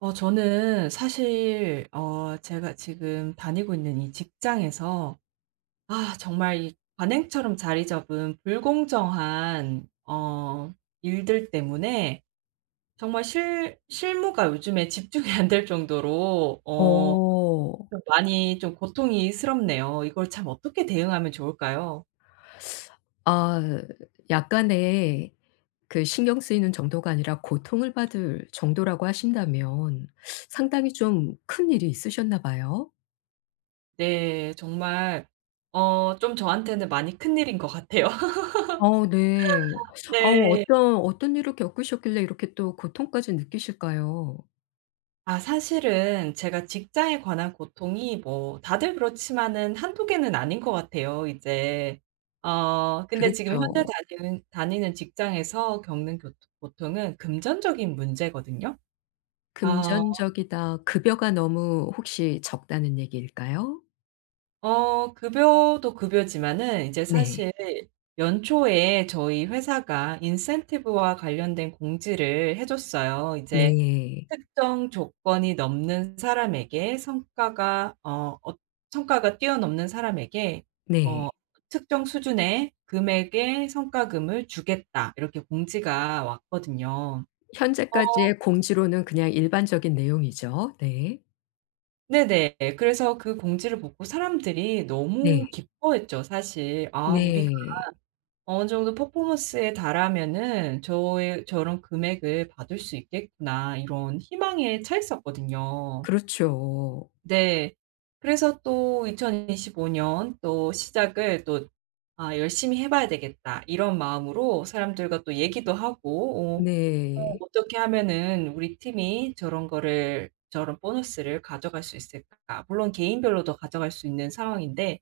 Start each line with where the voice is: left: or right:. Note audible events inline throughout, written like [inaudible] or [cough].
right: 어 저는 사실 어 제가 지금 다니고 있는 이 직장에서 아 정말 이 관행처럼 자리 잡은 불공정한 어 일들 때문에 정말 실 실무가 요즘에 집중이 안 될 정도로 어
left: 어.
right: 좀 많이 좀 고통스럽네요. 이걸 참 어떻게 대응하면 좋을까요?
left: [sucks teeth] 아 약간의 그 신경 쓰이는 정도가 아니라 고통을 받을 정도라고 하신다면 [sucks teeth] 상당히 좀 큰일이 있으셨나 봐요?
right: 네. 정말 어 좀 저한테는 많이 큰일인 것 같아요.
left: 아우 네.
right: [laughs]
left: 아우
right: 네.
left: 어떤 어떤 일을 겪으셨길래 이렇게 또 고통까지 느끼실까요?
right: 아 사실은 제가 직장에 관한 고통이 뭐 다들 그렇지만은 1-2 개는 아닌 것 같아요 이제. 어 근데 지금 현재
left: 그렇죠.
right: 다니는 다니는 직장에서 겪는 교통 고통은 금전적인 문제거든요. 아.
left: 금전적이다. '급여가 너무 혹시 적다.'는 얘기일까요?
right: 어 급여도 급여지만은 이제
left: 네.
right: 사실 연초에 저희 회사가 인센티브와 관련된 공지를 해 줬어요. 이제
left: 네.
right: "특정 조건이 넘는 사람에게 성과가 어 어 성과가 뛰어넘는 사람에게 어
left: 네.
right: 특정 수준의 금액의 성과금을 주겠다." 이렇게 공지가 왔거든요. 어
left: 현재까지의 공지로는 그냥 일반적인 내용이죠. 네.
right: 네네. 그래서 그 공지를 보고 사람들이 너무
left: 네.
right: 기뻐했죠, 사실. 아 "우리가
left: 네.
right: 어느 정도 퍼포먼스에 달하면은 저에 저런 금액을 받을 수 있겠구나." 이런 희망에 차있었거든요.
left: 그렇죠.
right: 네. 그래서 또 2025 년 또 시작을 또 "아 열심히 해 봐야 되겠다." 이런 마음으로 사람들과 또 얘기도 하고 어 "어
left: 네.
right: 어떻게 하면은 우리 팀이 저런 거를, 저런 보너스를 가져갈 수 있을까?" 물론 개인별로도 가져갈 수 있는 상황인데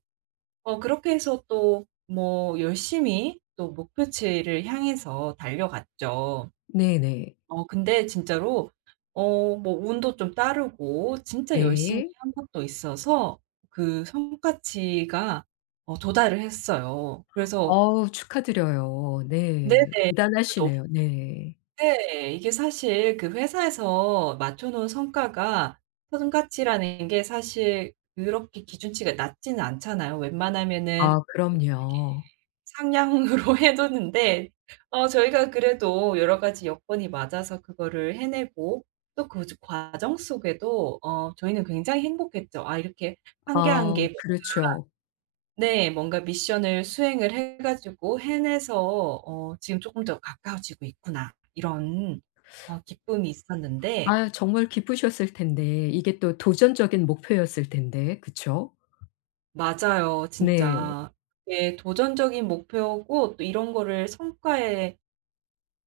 right: 어 그렇게 해서 또 뭐 열심히 또 목표치를 향해서 달려갔죠.
left: 네네.
right: 어 근데 진짜로 어 뭐 운도 좀 따르고 진짜 열심히
left: 네.
right: 한 것도 있어서 그 성과치가 어 도달을 했어요. 그래서
left: 어우 축하드려요. 네.
right: 네네. [unintelligible]
left: 대단하시네요. 네.
right: 네 이게 사실 그 회사에서 맞춰 놓은 성과가 성과치라는 게 사실 그렇게 기준치가 낮지는 않잖아요. 웬만하면은
left: 아
right: 이렇게
left: 그럼요.
right: 상향으로 해 놓는데 어 저희가 그래도 여러 가지 여건이 맞아서 그거를 해내고 또 그 과정 속에도 어 저희는 굉장히 행복했죠. 아 이렇게 1 개 1
left: 아
right: 개 뭔가
left: 그렇죠.
right: 네 뭔가 미션을 수행을 해 가지고 해내서 어 "지금 쪼끔 더 가까워지고 있구나." 이런 어 기쁨이
left: [sucks teeth]
right: 있었는데
left: 아유 정말 기쁘셨을 텐데 이게 또 도전적인 목표였을 텐데, 그쵸?
right: 맞아요
left: 네.
right: 진짜. 그게 도전적인 목표고 또 이런 거를 성과에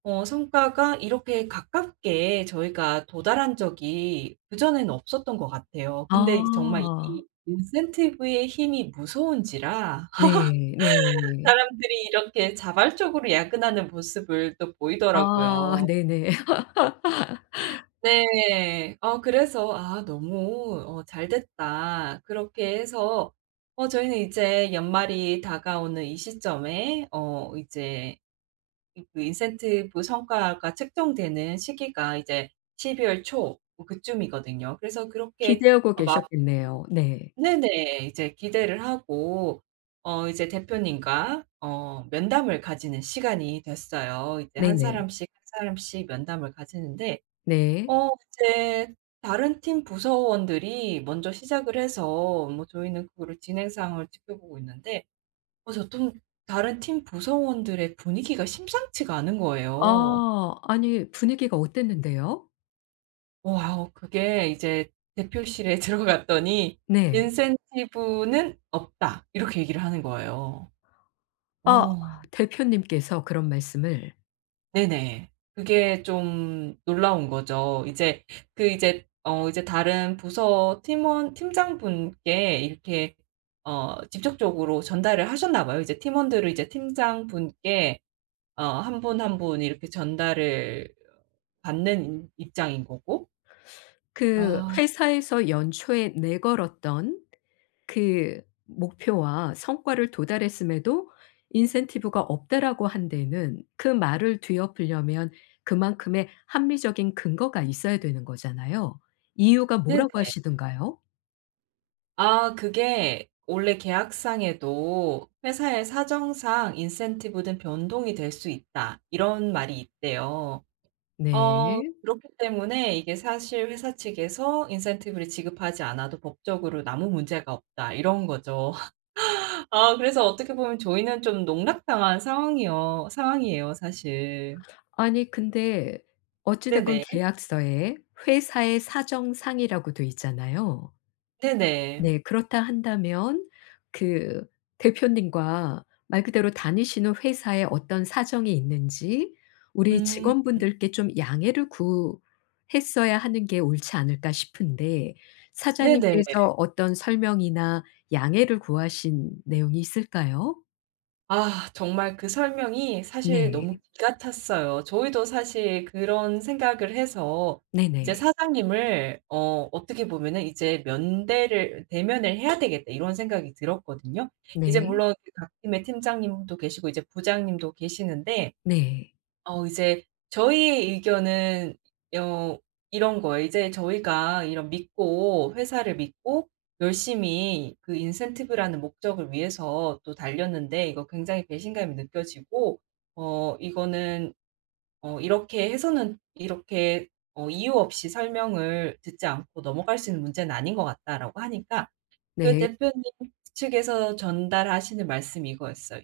right: 어 성과가 이렇게 가깝게 저희가 도달한 적이 그전에는 없었던 것 같아요. 근데 이제 정말
left: 아.
right: 이 인센티브의 힘이 무서운지라
left: 네.
right: [laughs]
left: 네.
right: 사람들이 이렇게 자발적으로 야근하는 모습을 또
left: 아
right: 보이더라고요.
left: 네네. [laughs]
right: 네. 어 그래서 '아 너무 어 잘됐다.' 그렇게 해서 어 저희는 이제 연말이 다가오는 이 시점에 어 이제 그 인센티브 성과가 측정되는 시기가 이제 12 월 초 뭐 그쯤이거든요. 그래서 그렇게
left: 기대하고
right: 어 막
left: 계셨겠네요. 네.
right: 네네. 이제 기대를 하고 어 이제 대표님과 어 면담을 가지는 시간이 됐어요. 이제 1
left: 네네.
right: 사람씩 1 사람씩 면담을 가지는데
left: 네.
right: 어 이제 다른 팀 부서원들이 먼저 시작을 해서 뭐 저희는 그거를 진행 상황을 지켜보고 있는데 어 저 좀 다른 팀 구성원들의 분위기가 심상치가 않은 거예요.
left: 아. 아니 분위기가 어땠는데요?
right: 와우 그게 이제 대표실에 들어갔더니
left: 네.
right: "인센티브는 없다." 이렇게 얘기를 하는 거예요.
left: 아
right: 어.
left: 대표님께서 그런 말씀을.
right: 네네. 그게 좀 놀라운 거죠. 이제 그 이제 어 이제 다른 부서 팀원 팀장분께 이렇게 어 직접적으로 전달을 하셨나 봐요. 이제 팀원들을 이제 팀장분께 어 1 분 1 분 이렇게 전달을 받는 인 입장인 거고
left: [sucks teeth] 그
right: 아.
left: 회사에서 연초에 내걸었던 그 목표와 성과를 도달했음에도 "인센티브가 없다."라고 한 데에는 그 말을 뒤엎으려면 그만큼의 합리적인 근거가 있어야 되는 거잖아요. 이유가
right: 네네.
left: 뭐라고 하시든가요?
right: 아 그게 원래 계약상에도 '회사의 사정상 인센티브는 변동이 될 수 있다.' 이런 말이 있대요. 어
left: 네.
right: 그렇기 때문에 이게 사실 '회사 측에서 인센티브를 지급하지 않아도 법적으로 아무 문제가 없다.' 이런 거죠. [laughs] 아 그래서 어떻게 보면 저희는 좀 농락당한 상황이여 상황이에요 사실.
left: 아니 근데 어찌 됐건
right: 네네.
left: 계약서에 '회사의 사정상'이라고 돼 있잖아요.
right: 네네.
left: 네. 그렇다 한다면 그 대표님과 말 그대로 '다니시는 회사에 어떤 사정이 있는지 우리
right: 음.
left: 직원분들께 좀 양해를 구했어야 하는 게 옳지 않을까?' 싶은데
right: 네네.
left: 사장님께서 어떤 설명이나 양해를 구하신 내용이 있을까요?
right: 아 정말 그 설명이 사실
left: 네.
right: 너무 기가 찼어요. 저희도 사실 그런 생각을 해서 이제
left: 네네.
right: 사장님을 어 어떻게 보면은 '이제 면대를 대면을 해야 되겠다.' 이런 생각이 들었거든요. 이제
left: 네.
right: 물론 각 팀의 팀장님도 계시고 이제 부장님도 계시는데
left: 네.
right: 어 이제 저희의 의견은 여 이런 거예요. 이제 저희가 이런 믿고 회사를 믿고 열심히 그 인센티브라는 목적을 위해서 또 달렸는데 이거 굉장히 배신감이 느껴지고 "어 이거는 어 이렇게 해서는 이렇게 어 이유 없이 설명을 듣지 않고 넘어갈 수 있는 문제는 아닌 것 같다."라고 하니까 그
left: 네.
right: 대표님 측에서 전달하시는 말씀이 이거였어요.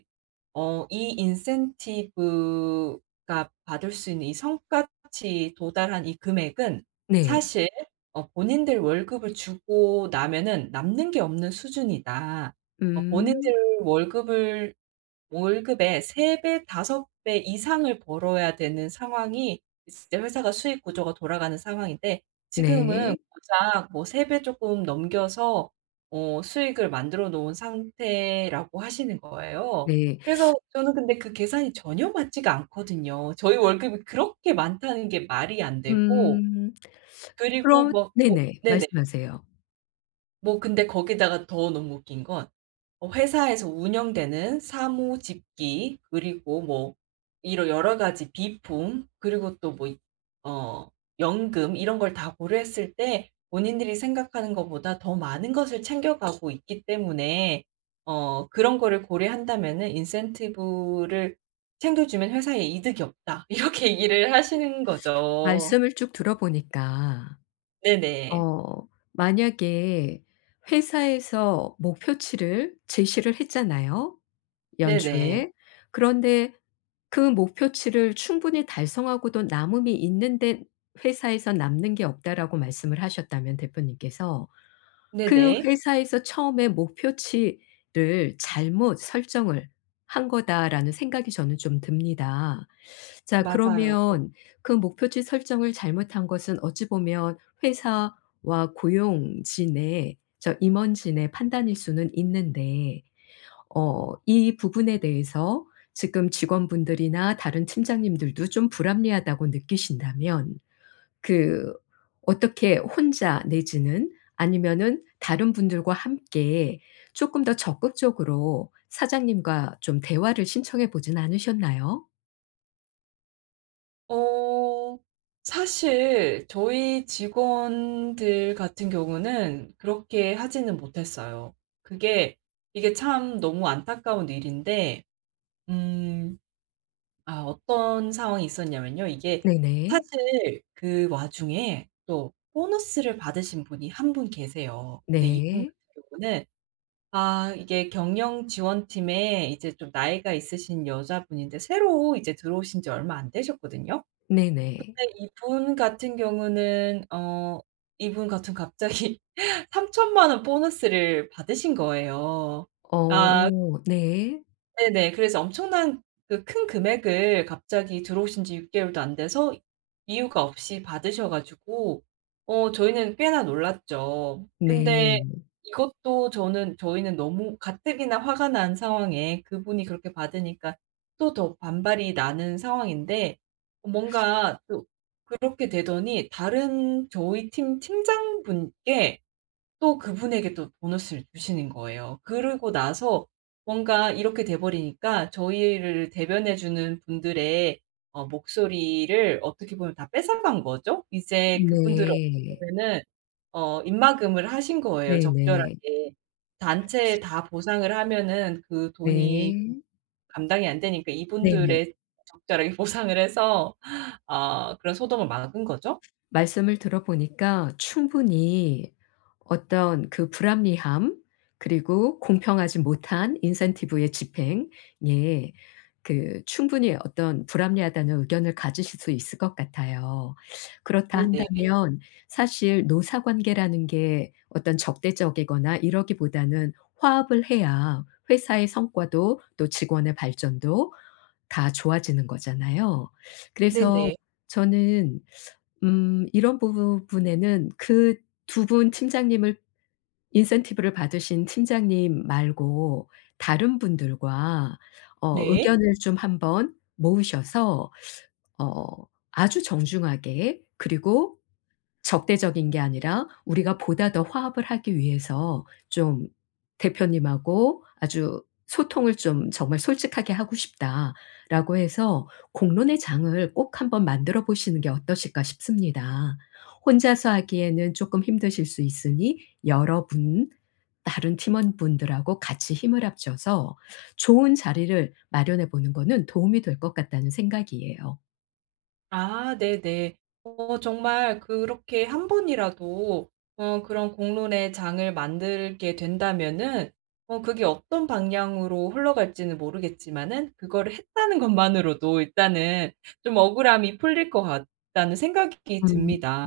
right: 어 "이 인센티브가 받을 수 있는 이 성과치 도달한 이 금액은
left: 네.
right: 사실 어 본인들 월급을 주고 나면은 남는 게 없는 수준이다." 어
left: 음.
right: 본인들 월급을 월급의 3 배, 5 배 이상을 벌어야 되는 상황이 진짜 회사가 수익 구조가 돌아가는 상황인데 지금은
left: 네.
right: 고작 뭐 3 배 쪼끔 넘겨서 어 수익을 만들어 놓은 상태라고 하시는 거예요.
left: 네.
right: 그래서
left: [sucks teeth]
right: 저는 근데 그 계산이 전혀 맞지가 않거든요. 저희 월급이 그렇게 많다는 게 말이 안 되고
left: 음. [sucks teeth]
right: 그리고
left: 그럼
right: 뭐 뭐
left: 네네.
right: 네네.
left: 말씀하세요.
right: 뭐 근데 거기다가 더 너무 웃긴 건 어 회사에서 운영되는 사무 집기 그리고 뭐 이런 여러 가지 비품 그리고 또 뭐 이 어 연금 이런 걸 다 고려했을 때 본인들이 생각하는 것보다 더 많은 것을 챙겨 가고 있기 때문에 어 그런 거를 고려한다면은 "인센티브를 챙겨 주면 회사에 이득이 없다." 이렇게 얘기를 하시는 거죠.
left: 말씀을 쭉 들어보니까
right: 네네.
left: 어 만약에 회사에서 목표치를 제시를 했잖아요
right: 네네.
left: 연초에. 그런데 그 목표치를 충분히 달성하고도 남음이 있는데 회사에서 "남는 게 없다."라고 말씀을 하셨다면 대표님께서. '그
right: 네네.
left: 회사에서 처음에 목표치를 잘못 설정을 한 거다.'라는 생각이 저는 좀 듭니다. 자
right: 맞아요.
left: 그러면 그 목표치 설정을 잘못한 것은 어찌 보면 회사와 고용진의 저 임원진의 판단일 수는 있는데 어 이 부분에 대해서 지금 직원분들이나 다른 팀장님들도 좀 불합리하다고 느끼신다면 그 어떻게 혼자 내지는 아니면은 다른 분들과 함께 쪼끔 더 적극적으로 사장님과 좀 대화를 신청해 보진 않으셨나요?
right: 어 사실 저희 직원들 같은 경우는 그렇게 하지는 못했어요. 그게 이게 참 너무 안타까운 일인데 음 아 어떤 상황이 있었냐면요. 이게
left: 네네.
right: 사실 그 와중에 또 보너스를 받으신 분이 1 분 계세요. 근데 이분
left: 네.
right: 같은 경우는 아 이게 경영지원팀에 이제 좀 나이가 있으신 여자분인데 새로 이제 들어오신 지 얼마 안 되셨거든요.
left: 네네.
right: 근데 이분 같은 경우는 어 이분 같은 갑자기 30,000,000 원 보너스를 받으신 거예요. 아.
left: 어 네.
right: 네네. 그래서 엄청난 그 큰 금액을 갑자기 들어오신 지 6 개월도 안 돼서 이유가 없이 받으셔 가지고 어 저희는 꽤나 놀랐죠. 근데
left: 네.
right: 이것도 저는 저희는 너무 가뜩이나 화가 난 상황에 그분이 그렇게 받으니까 또 더 반발이 나는 상황인데 뭔가 또 그렇게 되더니 다른 저희 팀 팀장분께 또 그분에게도 보너스를 주시는 거예요. 그러고 나서 뭔가 이렇게 돼 버리니까 저희를 대변해 주는 분들의 어 목소리를 어떻게 보면 다 뺏어간 거죠. 이제 그분들을 어떻게
left: 네.
right: 보면은 어 입막음을 하신 거예요
left: 네네.
right: 적절하게. 단체에 다 보상을 하면은 그 돈이
left: 네.
right: 감당이 안 되니까
left: 네네.
right: 이분들에 적절하게 보상을 해서 아 그런 소동을 막은 거죠.
left: 말씀을 들어 보니까 충분히 어떤 그 불합리함 그리고 공평하지 못한 incentive의 집행 예 그 충분히 어떤 불합리하다는 의견을 가지실 수 있을 것 같아요. [sucks teeth] 그렇다
right: 네네.
left: 한다면 사실 노사 관계라는 게 어떤 적대적이거나 이러기보다는 화합을 해야 회사의 성과도 또 직원의 발전도 다 좋아지는 거잖아요. 그래서
right: 네네.
left: 저는 [sucks teeth] 음 이런 부 부분에는 그 2 분 팀장님을 incentive를 받으신 팀장님 말고 다른 분들과 어
right: 네.
left: 의견을 좀 한번 모으셔서 [sucks teeth] 어 아주 정중하게 그리고 적대적인 게 아니라 "우리가 보다 더 화합을 하기 위해서 좀 대표님하고 아주 소통을 좀 정말 솔직하게 하고 싶다."라고 해서 공론의 장을 꼭 한번 만들어 보시는 게 어떠실까 싶습니다. 혼자서 하기에는 쪼끔 힘드실 수 있으니 '여러분 다른 팀원분들하고 같이 힘을 합쳐서 좋은 자리를 마련해 보는 거는 도움이 될 것 같다.'는 생각이에요.
right: 아 네네. 어 정말 그렇게 한번이라도 어 그런 공론의 장을 만들게 된다면은 어 그게 '어떤 방향으로 흘러갈지는 모르겠지만은 그거를 했다는 것만으로도 일단은 좀 억울함이 풀릴 것 같다.'는 생각이
left: 음
right: 듭니다.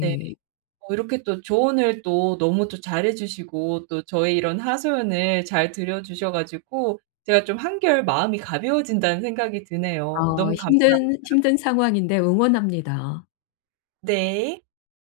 right: 네. 어 이렇게 또 조언을 또 너무 또 잘해 주시고 또 저의 이런 하소연을 잘 들어주셔 가지고 제가 좀 '한결 마음이 가벼워진다.'는 생각이 드네요.
left: 어
right: 너무
left: 힘든
right: 감사합니다.
left: 힘든 상황인데 응원합니다.
right: 네.